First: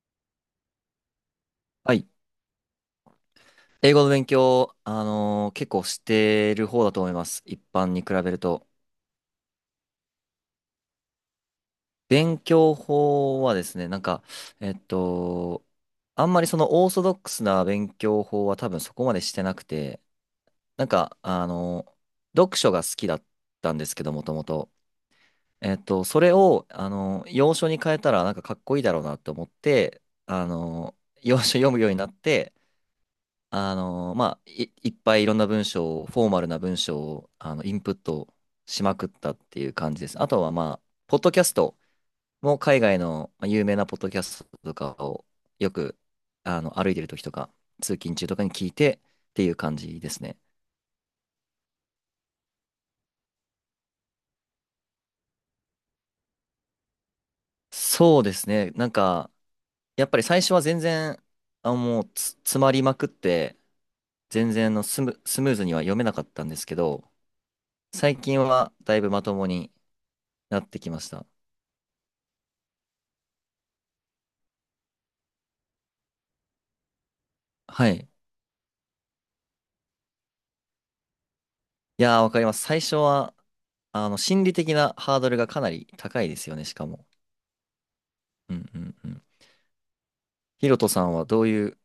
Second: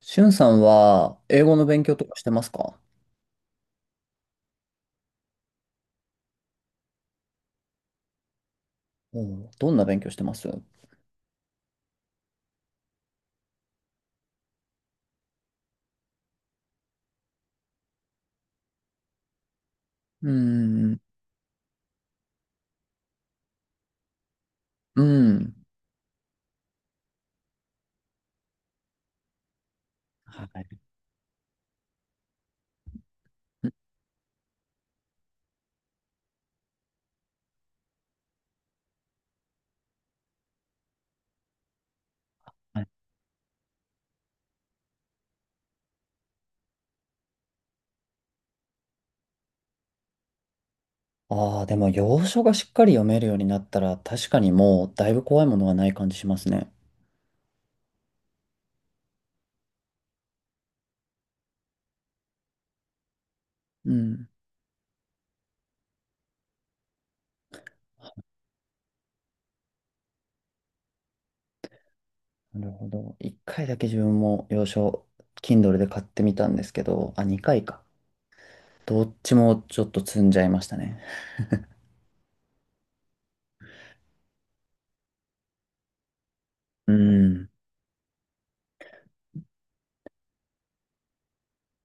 しゅんさんは英語の勉は強とい。かしてますか？英語の勉強、結構してる方だと思います。一般に比べると。おうどんな勉強してますう勉強法はですね、なんか、えっと、あんまりそのオーソドックスな勉強法は多分そこまでしてなくて、ーなんん、か、読書が好きだったんですけど、もともと。うん。それを、洋書に変えたらなんかかっこいいだろうなと思って、はい。洋書読むようになって、まあ、いっぱいいろんな文章を、フォーマルな文章を、インプットしまくったっていう感じです。あとは、まあ、ポッドキャストも海外のまあ有名なポッドキャストとかをよく、歩いてる時とか、通勤中とかに聞いてっていう感じですね。ああー、でも洋書がしっかり読めるようになったら確かにもうだいぶ怖いものはない感じしますね。そうですね。なんか、やっぱり最初は全然、あ、もう詰まりまくって、うん。全然スムーズには読めなかったんですけど、最近はだいぶまともになってきました。なるほど。一回だけ自分も洋書、Kindle で買ってみたんですけど、あ、二回か。はい。どっちもちょっと積んじゃいましたね。いやー、わかります。最初は、心理的なハードルがかなり高いですよね、しかうも。ん。うんうんうん。ヒロトさんはどういう、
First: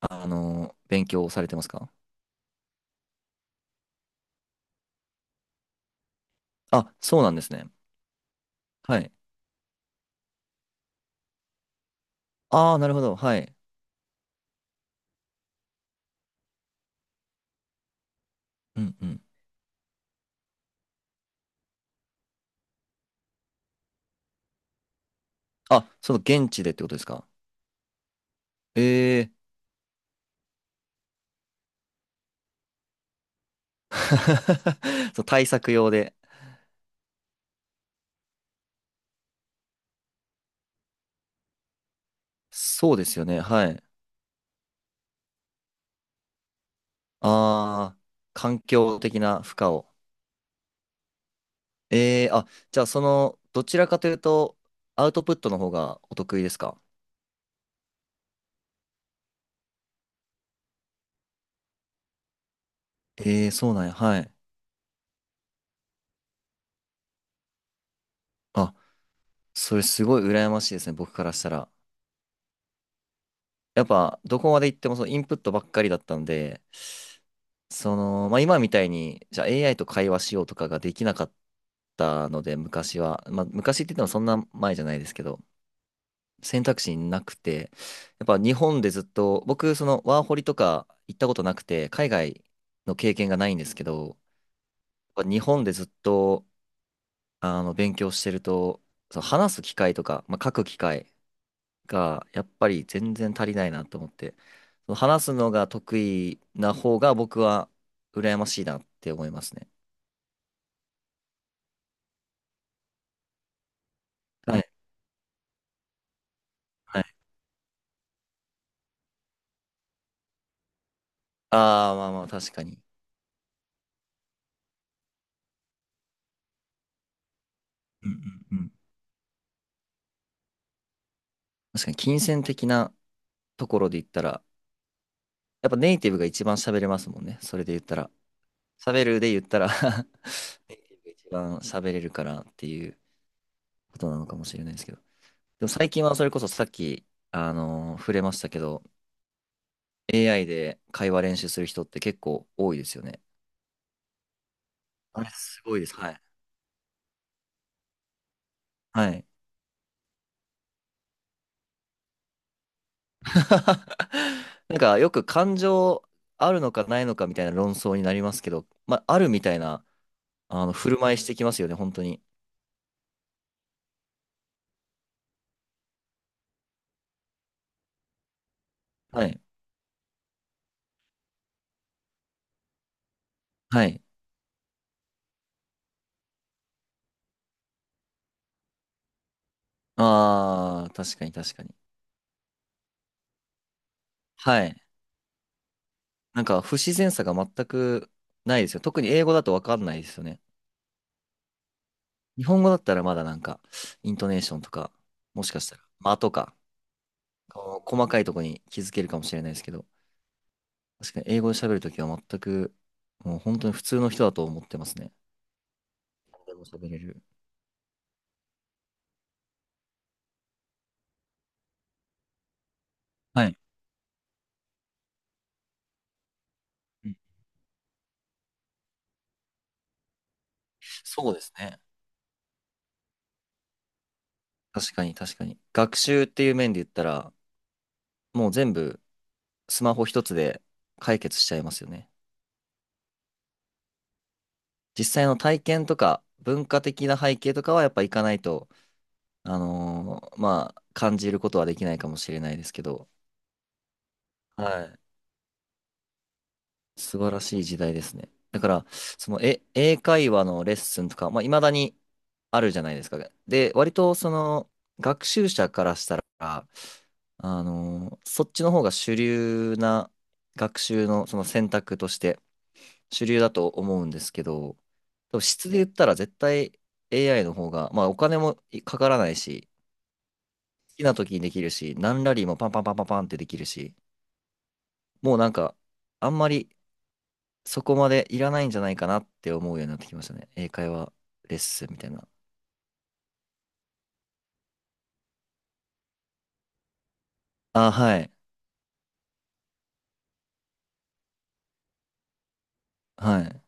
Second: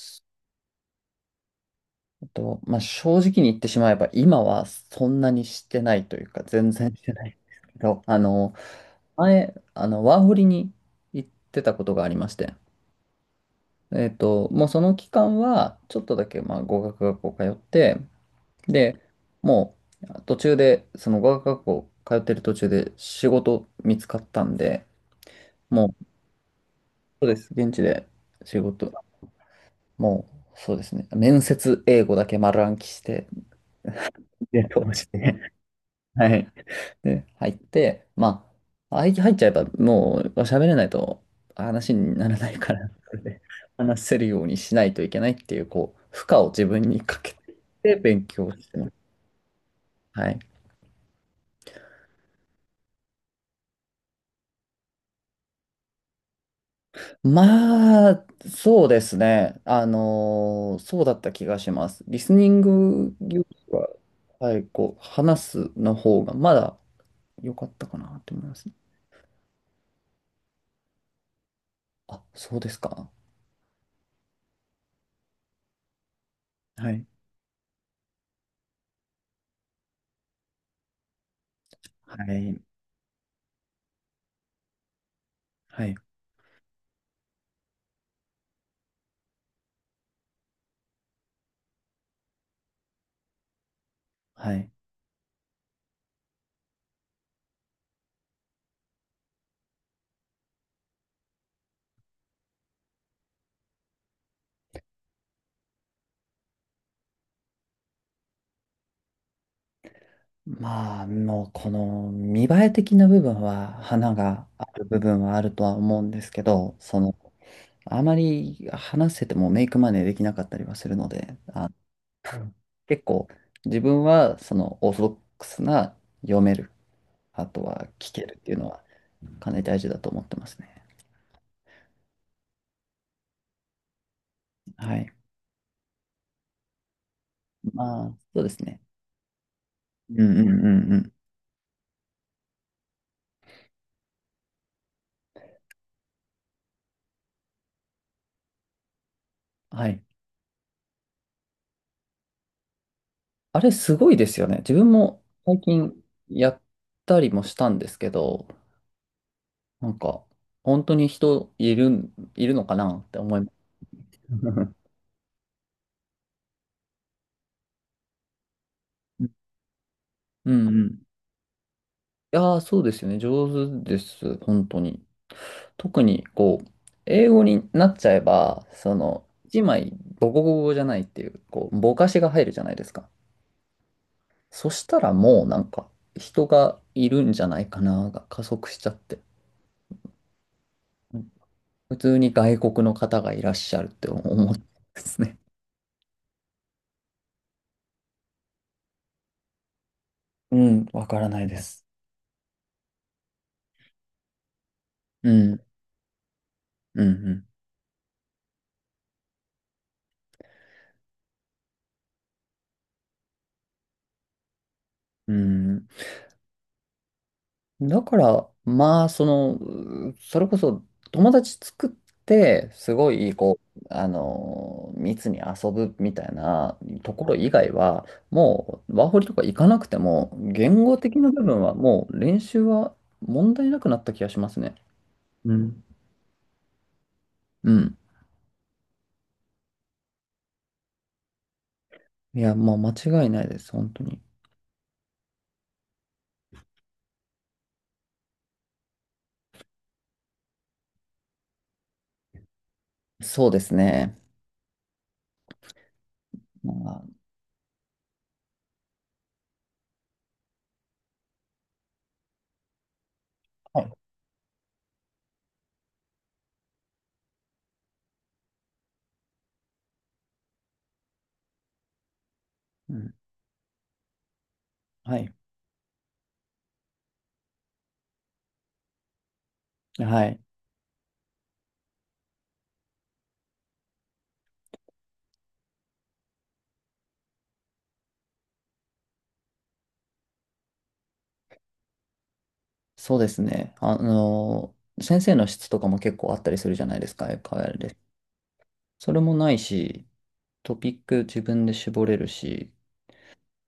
勉強をされてますか？と、まあ、正直に言ってしまえば、今はそんなにしてないというか、全あ、然してそうないなんんでですすね。けど、はい。前、ワーホリに行ってたことがありまして、ああ、なるほど。はい。もうその期間は、ちょっとだけ、まあ、語学学校通って、うんで、うん。もう、途中で、その語学学校通ってる途中で仕事見つかったんで、あ、もう、その現地でってことですそうか？です、現地で仕事、ええもう、そうですね、面接英語だけ丸暗記して、で、通しー。そう、て、対策用で。はい。で、入って、まあ、入っちゃえばもう喋れないと話にならないから、そうでそすれよね。ではい。話せるようにしないといけないっていう、こう、負荷を自分にかけてああ、勉強環してます。境的な負荷を。はい。ええー、あ、じゃあその、どちらかというと、アウトプットの方がお得意ですか？まあ、そうですね。そうだった気がします。リスニングよええー、りそうなんは、や。はい。はい、こう、話すの方がまだ良かったかなと思います。あ、それすごい羨ましいですね、僕からしたら。あ、そうですか。やっぱ、どこまで行ってもそのインプットばっかりだったので、はい。その、まあ今みたいに、じゃあ AI と会話しようとかができなかっはたので、い。昔は。まあ昔って言ってもそんな前じゃないですけど、はい。選択肢なくて、やっぱ日本でずっと、僕、そのワーホリとか行ったことなくて、海外の経験がないんですけど、はい。やっぱ日本でずっと、勉強してると、その話す機会とか、まあ、書く機会、がやっぱり全然足りないなと思って、その話すのが得意な方が僕は羨ましいなって思いますね。まあ、もうこの見栄え的な部分は花がはあいる部分はあるとは思うんですけど、そはい。の、あまり話せてもメイクマネーできなかったりはするので、あ、ああ、まあまあう確ん、かに。結構自分はそのオーソドックスな読める、あとはうん聞けるってういんううのん。はかなり大事だと思ってますね。確かに金銭的なところで言ったら、はい。やっぱネイティブが一番喋れますもんね。それで言ったまら。あ、そうですね。喋るで言ったら うんうんうネイんテうィブがん。一番喋れるからっていうことなのかもしれないですけど。でも最近はそれこそさっき、触れましたけど、はい。AI で会話練習する人って結構多いですよね。あれすごいですよね。自分もあれ、最すごいで近す。はい。やったりもしたんですけど、はい。なんか、本当に人いるん、いるのかなって思います。なん か、よく感情あるのかないのかみたいな論争になりますけど、まあ、あるみたいな、うんうん。振いる舞いしてきますよね、本当に。やー、そうですよね。上手です。本当に。特に、こう、英語になっちゃえば、その、はい。一枚、ボコボコじゃないっていう、こう、ぼかしが入るじゃないですか。はい。そしたらもう、なんか、人がいるんじゃないかな、が加速しちゃって。ああ、確うかん、に確かに。普通に外国の方がいらっしゃるって思うんはい。ですね。なんか、不自然さが全くないですよ。特に英語だとわかんないですよね。うん、わからないです。日本語だったらまだなんか、イントネーションとか、うもしん、かしたら、間とか、うん、うん。こう細かいとこに気づけるかもしれないですけど、確かに英語で喋るときは全く、もう本当に普通の人だと思ってますね。うん、でも喋れる。だから、まあ、その、う、それこそ友達作って、すごい、はこい。う、あの密に遊ぶみたいなうとん、ころ以外は、もう、ワーホリとか行かなくても、言語的なそうで部す分はね。もう練習は問題なくなった気がしますね。確かに確かうに。ん。学習っていう面で言ったら、うん。もう全部スマホ一つで解決しちゃいますよね。いや、もう間違いないです、本当に。実際の体験とか文化的な背景とかはやっぱ行かないと、まあ、感じることはできないかもしれないですけど。そうですね。はい。ま素晴らしい時代ですね。だから、その、英会話のレッスンとか、まあ、未だにあるじゃないですか。で、あ、はい。割と、その、学習者からしたら、そっちの方が主流な学習の、その選択としてうん。主流だと思うんですけど、はい。多分質で言ったら絶対 AI の方が、まあ、お金もかからないし、はい。好きな時にできるし、何ラリーもパンパンパンパンパンってできるし、もうなんか、あんまりそこまでいらないんじゃないかなって思うようになってきましたね。英会話レッスンみたいな。そうですね。先生の質とかも結構あったりするじゃないですか、変わ、あ、はい。それもないし、トピック自分で絞れるし、はい。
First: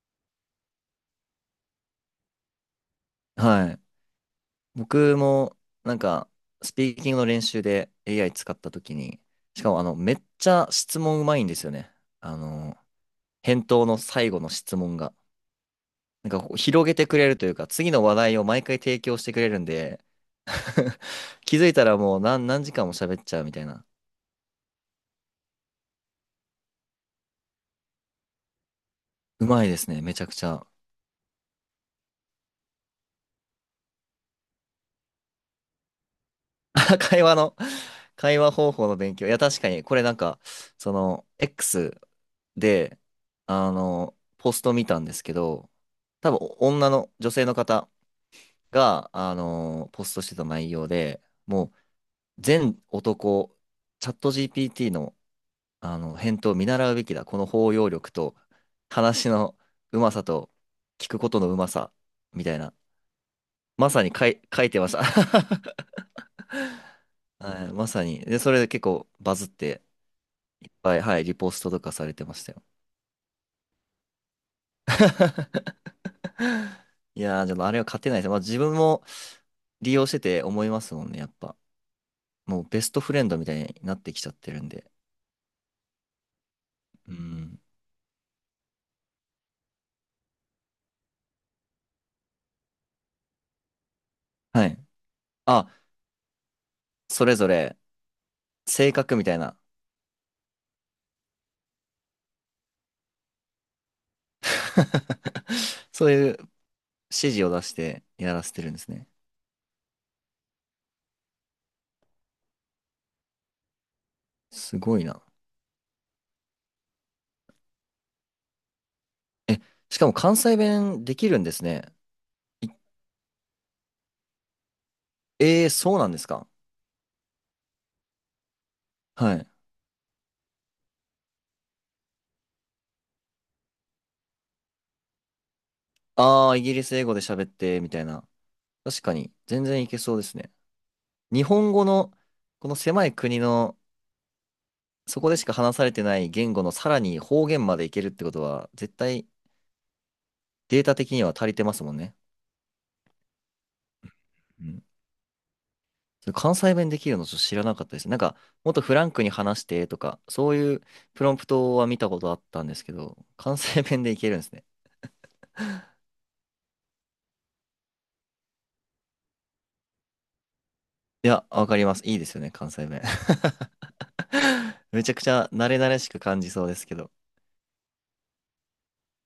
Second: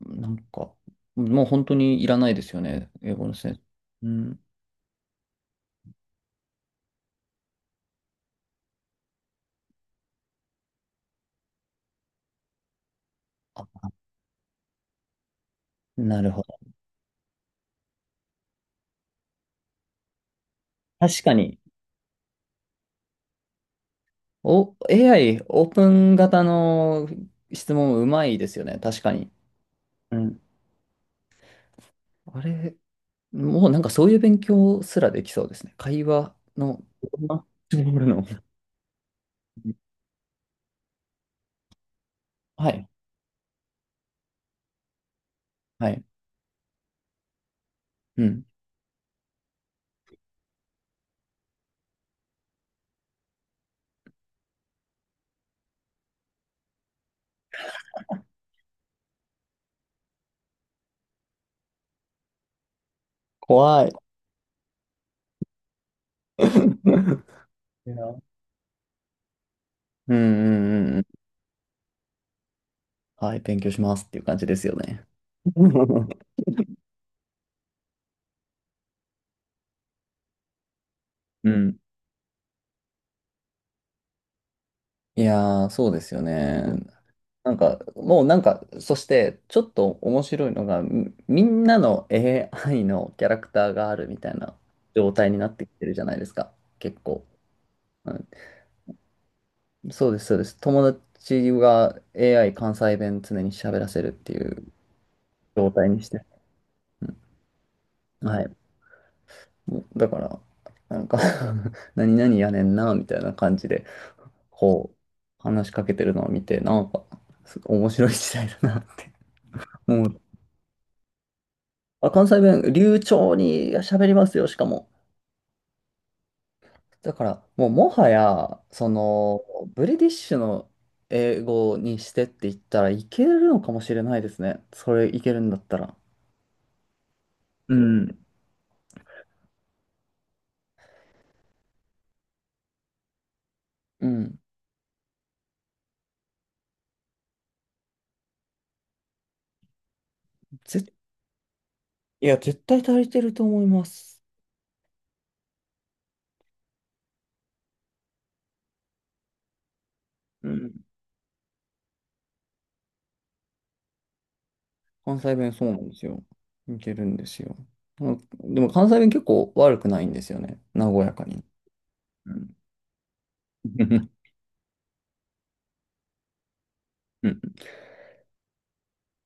なんか、もう本当にいらないですよね、英語の先はい。生。うん。僕も、なんか、スピーキングの練習で AI 使った時に、しかも、めっちゃ質問うまいんですよね。あの、返答あ、の最後の質問が。ななるんか、ほこうど。広げてくれるというか、次の話題を毎回提供してくれるんで、確かに、気づいたらもう何時間も喋っちゃうみたいな。お、AI、オープン型の質問うまいですよね、確かに。うまいですね。めうちゃくん。ちゃ。あれ、もうなんかそういう勉強すらできそうですね。会話の、会 話あ、の、絞るの。会話方法の勉強。いや、確かに、これなんか、その、X はい、で、ポスト見たんですけど、はい。多分、女性の方うん。が、ポストしてた内容で、もう、全男、チャット GPT の、返答を見習うべきだ。この包容力と、話のうまさと、聞くことのうまさ、みたいな。怖まい。さに書いてました。はい、まいさや、に。で、それで結構バズって、うんうんうんはういん。はい、リポストとかされてましたよ。はい、勉強しますっていう感じですよね。いやー、でもあれは勝てないです。まあ自分も利用してて思いますもんね、やっうぱ。ん。もうベストフレンドみたいになってきちゃってるんで。いやー、そうですよね。うなんん。か、もうなんか、そして、ちょっと面白いのが、み、みんなの AI のキャラクターがあるみたいなはい。状態になってあ、きてるじゃないですか、結そ構。れぞれう性格みたいな。ん、そうです、そうです。友達が AI 関西弁常に喋らせるっていう 状態にそしうて。いう指う示を出してん、やはらい。せてるんですね。だから、なんか 何々やねんな、みたいな感じで、すこう、ごいな。話しかけてるのを見て、なんか、す、面白い時代だなって、え、うしかもん。関西弁できるんですね。あ、関西い弁、流暢に喋りますよ、しかも。えー、そうなんですか？だから、もうもはや、そはの、い。ブリティッシュの英語にしてって言ったらいけるのかもしれないですね。それいけるんだったら。ああ、イギリス英語で喋っうて、みたいん。な。確かに、全然いけそうですね。日本語のこの狭い国のうん。そこでしか話されてない言語のさらに方言までいけるってことは絶対ぜ、データ的には足りてますもんね。いや、絶対足りてると思います。うん、それ関西弁できるのちょっと知らなかったです。なんかもっとフランクに話してとかうそうん。いうプロンプトは見たことあったんですけど関西弁でいけるんですね。関西弁そうなんですよ。いけるんですよ。うん、でも関西弁結構悪くないんですよね。和やかいに。や、わかります。いいでうすよん。ね、関西弁。めちゃくちゃ慣れ慣れしく感じそうですけど。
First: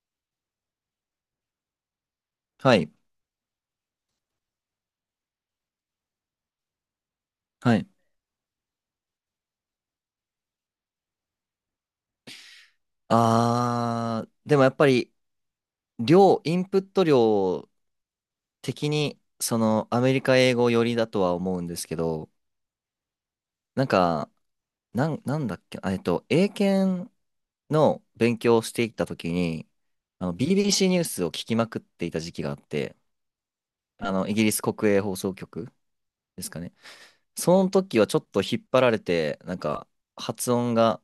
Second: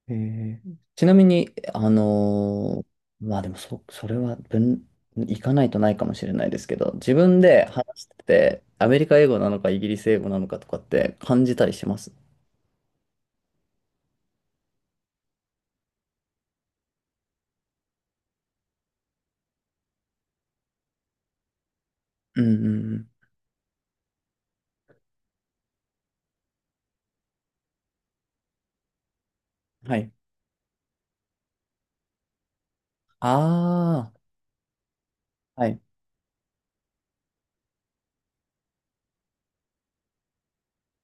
ちなみに、あはのい。ーまあでもそ、それは分、行かないとないかもしれないですけど、自分ではい。話してて、アメリカ英語なのかイギリス英語なのかとかって感じたりします？あー、でもやっぱり量、インプット量的に、その、アメリカ英語寄りだとは思うんですけど、うんうんうん。なんか、なんだっけ、英検の勉強をしていた時に、はい。BBC ニュースを聞きまくっていた時期があって、あイギリス国営放送あ、は局い。ですかね。その時はちょっと引っ張られて、なんか、発音が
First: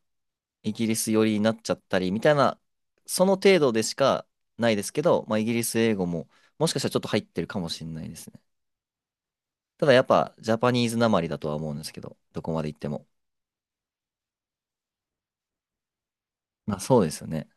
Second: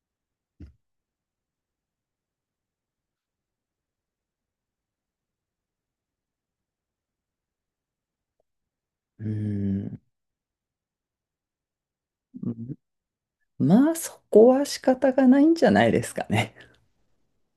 イギリス寄りになっちゃったり、みたいな、その程度でしかないですけど、まあ、イギリス英語も、もしかしたらちょっと入ってるかもしれないですね。うーただん。やっぱジャパニーズなまりだとは思うんですけど、どこまで行っても。まあそこは仕方がないんじゃないですかね。まあそうですよね。